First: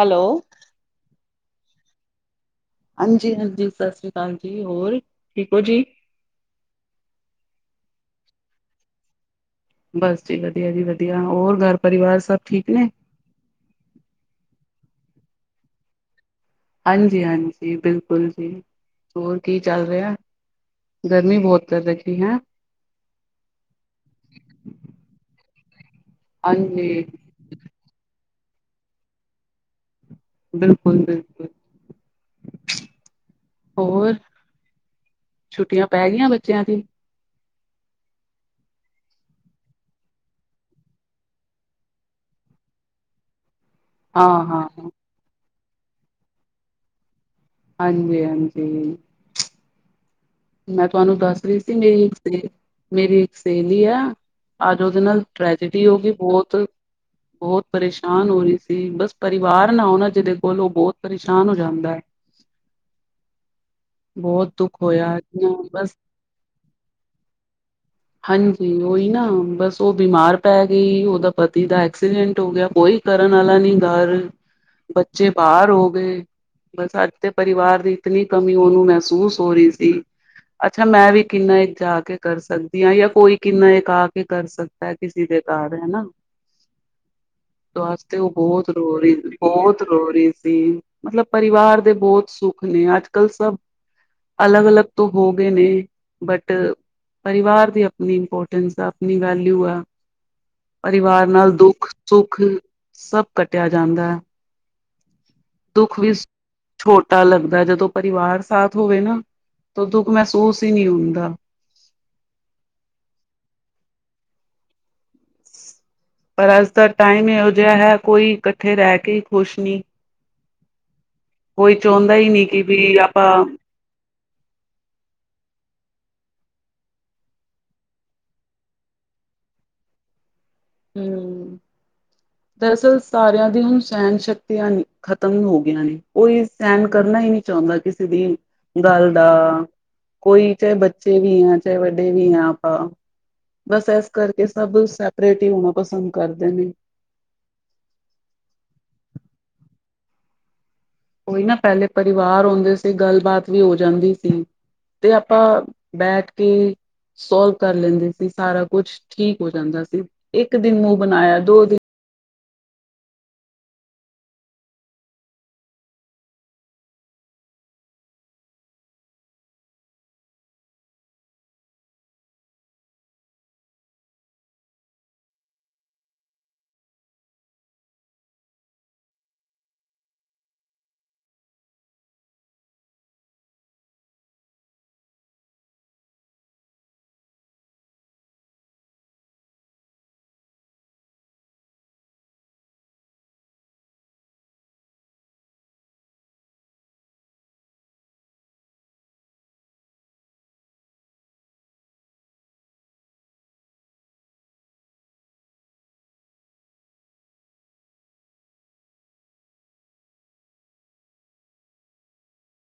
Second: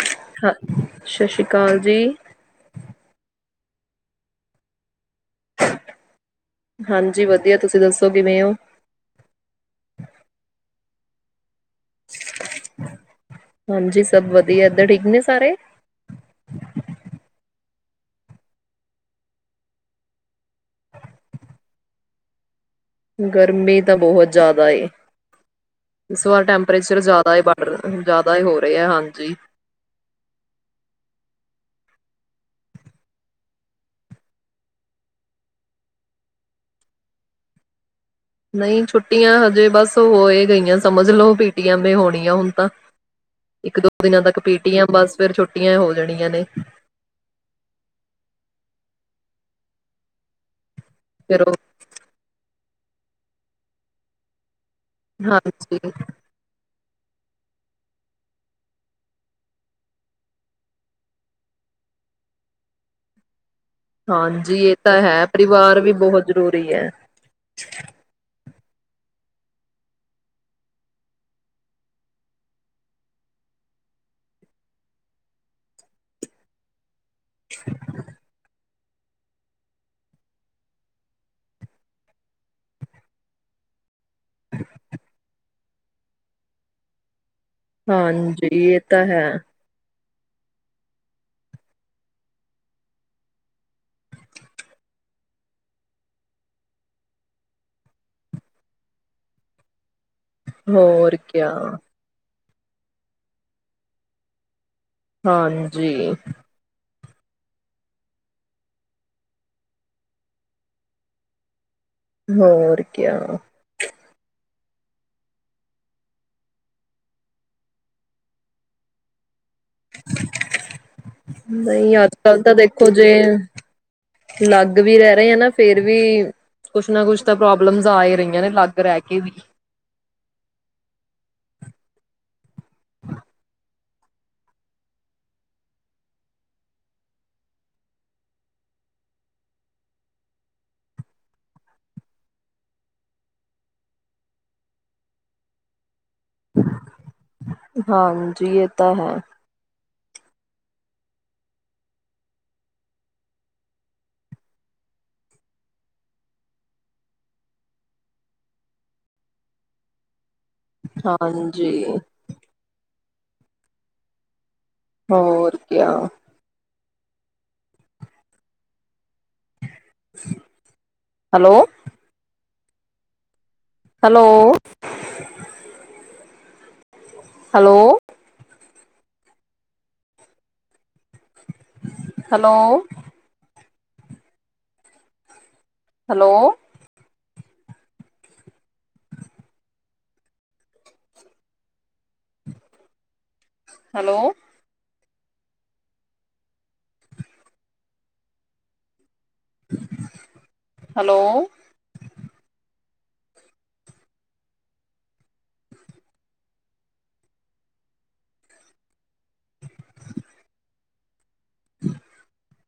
Hello ਹਾਂ ਸ਼ਸ਼ ਸ਼੍ਰੀ ਕਾਲ ਜੀ। ਹਾਂਜੀ ਹਾਂਜੀ ਸਤਿ ਸ੍ਰੀ ਅਕਾਲ ਜੀ ਹੋਰ ਠੀਕ ਹੋ ਜੀ। ਹਾਂਜੀ ਵਧੀਆ ਤੁਸੀ ਦੱਸੋ ਕਿਵੇਂ ਹੋ? ਬਸ ਜੀ ਵਧੀਆ ਜੀ ਵਧੀਆ ਹੋਰ ਘਰ ਪਰਿਵਾਰ ਸਭ ਠੀਕ ਨੇ ਹਾਂਜੀ ਸਭ ਵਧੀਆ। ਉਧਰ ਠੀਕ ਨੇ ਸਾਰੇ? ਹਾਂਜੀ ਹਾਂਜੀ ਬਿਲਕੁਲ ਜੀ ਹੋਰ ਕੀ ਚੱਲ ਰਿਹਾ ਗਰਮੀ ਬਹੁਤ ਕਰ ਰਖੀ ਹੈਂ। ਗਰਮੀ ਤਾਂ ਬਹੁਤ ਜ਼ਿਆਦਾ ਏ ਇਸ ਵਾਰ ਟੈਂਪਰੇਚਰ ਹਾਂਜੀ ਜ਼ਿਆਦਾ ਹੈ ਬਾਹਰ ਦਾ ਹੋ ਰਹੇ ਹੈ ਹਾਂਜੀ। ਬਿਲਕੁਲ ਬਿਲਕੁਲ ਹੋਰ ਛੁੱਟੀਆਂ ਪੈ ਗਈਆਂ ਬੱਚਿਆਂ ਦੀ? ਨਹੀਂ ਛੁੱਟੀਆਂ ਹਜੇ ਬਸ ਹੋਏ ਗਈਆਂ ਸਮਝ ਲਓ ਪੀ ਟੀ ਏਮ ਤੇ ਹੋਣੀ ਆ ਹੁਣ ਤਾਂ। ਇੱਕ ਦੋ ਦਿਨਾਂ ਹਾਂ ਤੱਕ ਹਾਂ ਪੀਟੀਐਮ ਆ ਬਸ ਫੇਰ ਛੁ ਛੁਟੀਆਂ ਹੋ ਜਾਣੀਆਂ ਨੇ, ਹਾਂਜੀ-ਹਾਂਜੀ ਮੈਂ ਤੁਹਾਨੂੰ ਫਿਰ ਦੱਸ ਉਹ ਰਹੀ ਸੀ ਮੇਰੀ ਮੇਰੀ ਇੱਕ ਸਹੇਲੀ ਆ। ਅੱਜ ਉਹਦੇ ਨਾਲ ਟ੍ਰੈਜਡੀ ਹਾਂਜੀ ਹੋ ਗਈ ਬਹੁਤ ਬਹੁਤ ਪਰੇਸ਼ਾਨ ਹੋ ਰਹੀ ਸੀ ਬਸ ਪਰਿਵਾਰ ਨਾ ਹੋ ਨਾ ਜਿਹਦੇ ਕੋਲ ਉਹ ਬਹੁਤ ਪਰੇਸ਼ਾਨ ਹੋ ਜਾਂਦਾ ਹੈ। ਬਹੁਤ ਹਾਂਜੀ ਦੁੱਖ ਇਹ ਤਾਂ ਹੋਇਆ ਹੈ। ਪਰਿਵਾਰ ਵੀ ਬਸ ਬਹੁਤ ਜ਼ਰੂਰੀ ਹੈ। ਹਾਂਜੀ ਉਹੀ ਨਾ ਬਸ ਉਹ ਬਿਮਾਰ ਪੈ ਗਈ ਉਹਦਾ ਪਤੀ ਦਾ ਐਕਸੀਡੈਂਟ ਹੋ ਗਿਆ ਕੋਈ ਕਰਨ ਵਾਲਾ ਨੀ ਗਰ ਬੱਚੇ ਬਾਹਰ ਹੋ ਗਏ ਬਸ ਅੱਜ ਤੇ ਪਰਿਵਾਰ ਦੀ ਇਤਨੀ ਕਮੀ ਉਹਨੂੰ ਮੇ ਸੂਸ ਹੋ ਰਹੀ ਸੀ। ਅੱਛਾ ਮੈਂ ਵੀ ਕਿੰਨਾ ਇੱਕ ਜਾ ਕੇ ਕਰ ਸਕਦੀ ਹਾਂ ਜਾਂ ਕੋਈ ਕਿੰਨਾ ਇੱਕ ਆ ਕੇ ਕਰ ਸਕਦਾ ਕਿਸੇ ਦੇ ਘਰ ਹਨਾ। ਵਾਸਤੇ ਉਹ ਹਾਂਜੀ ਬਹੁਤ ਇਹ ਰੋ ਤਾਂ ਰਹੀ ਹੈ ਬਹੁਤ ਰੋ ਰਹੀ ਸੀ ਮਤਲਬ ਪਰਿਵਾਰ ਦੇ ਬਹੁਤ ਸੁੱਖ ਨੇ ਅੱਜ ਕੱਲ ਸਭ ਅਲੱਗ-ਅਲੱਗ। ਤੋਂ ਹੋ ਗਏ ਨੇ ਬਟ ਪਰਿਵਾਰ ਦੀ ਆਪਣੀ ਇੰਪੋਰਟੈਂਸ ਆ ਆਪਣੀ ਵੈਲਿਊ ਆ। ਹੋਰ ਪਰਿਵਾਰ ਕਿਆ ਨਾਲ ਦੁੱਖ ਸੁੱਖ ਸਭ ਕੱਟਿਆ ਜਾਂਦਾ ਹੈ। ਹਾਂਜੀ ਪਤਾ ਲੱਗਦਾ ਜਦੋਂ ਪਰਿਵਾਰ ਸਾਥ ਹੋਵੇ ਨਾ ਤਾਂ ਦੁੱਖ ਮਹਿਸੂਸ ਹੀ ਨਹੀਂ ਹੁੰਦਾ ਹੋਰ ਕਿਆ। ਪਰ ਅੱਜ ਦਾ ਟਾਈਮ ਇਹੋ ਜਿਹਾ ਹੈ ਕੋਈ ਇਕੱਠੇ ਰਹਿ ਕੇ, ਖੁਸ਼ ਨਹੀਂ ਕੋਈ ਨਹੀਂ ਅੱਜ ਚਾਹੁੰਦਾ ਹੀ ਕੱਲ ਨਹੀਂ ਤਾਂ ਕਿ ਦੇਖੋ ਵੀ ਜੇ ਆਪਾਂ ਲੱਗ ਵੀ ਰਹਿ ਰਹੇ ਆ ਨਾ ਫੇਰ ਵੀ ਕੁਛ ਨਾ ਕੁਛ ਤਾਂ ਪ੍ਰੋਬਲਮਸ ਆ ਹੀ ਰਹੀਆਂ ਨੇ ਲੱਗ ਰਹਿ ਕੇ ਵੀ ਹੂੰ, ਦਰਅਸਲ ਸਾਰਿਆਂ ਦੀ ਹੁਣ ਸਹਿਣ ਸ਼ਕਤੀਆਂ ਖ਼ਤਮ ਹੋ ਗਈਆਂ ਨੇ ਕੋਈ ਸਹਿਣ ਕਰਨਾ ਹੀ ਨਹੀਂ ਚਾਹੁੰਦਾ, ਕਿਸੇ ਦੀ ਗੱਲ ਦਾ ਕੋਈ ਚਾਹੇ ਬੱਚੇ ਵੀ ਆ ਚਾਹੇ ਵੱਡੇ ਵੀ ਆ ਆਪਾਂ ਬਸ ਇਸ ਕਰਕੇ ਸਭ ਸੈਪਰੇਟ ਹੀ ਹੋਣਾ ਪਸੰਦ ਕਰਦੇ ਨੇ, ਹਾਂਜੀ ਇਹ ਤਾਂ ਹੈ। ਕੋਈ ਨਾ ਪਹਿਲੇ ਪਰਿਵਾਰ ਹੁੰਦੇ ਸੀ ਗੱਲਬਾਤ ਵੀ ਹੋ ਜਾਂਦੀ ਸੀ, ਤੇ ਆਪਾਂ ਬੈਠ ਕੇ ਸੋਲਵ ਕਰ ਲੈਂਦੇ ਸੀ ਸਾਰਾ ਕੁਛ ਠੀਕ ਹੋ ਜਾਂਦਾ ਸੀ। ਇੱਕ ਦਿਨ ਮੂੰਹ ਬਣਾਇਆ ਦੋ ਦਿਨ ਹਾਂਜੀ ਹੋਰ ਕਿਆ। Hello, hello, hello, hello, hello, hello, hello [unintelligible] [inaudible]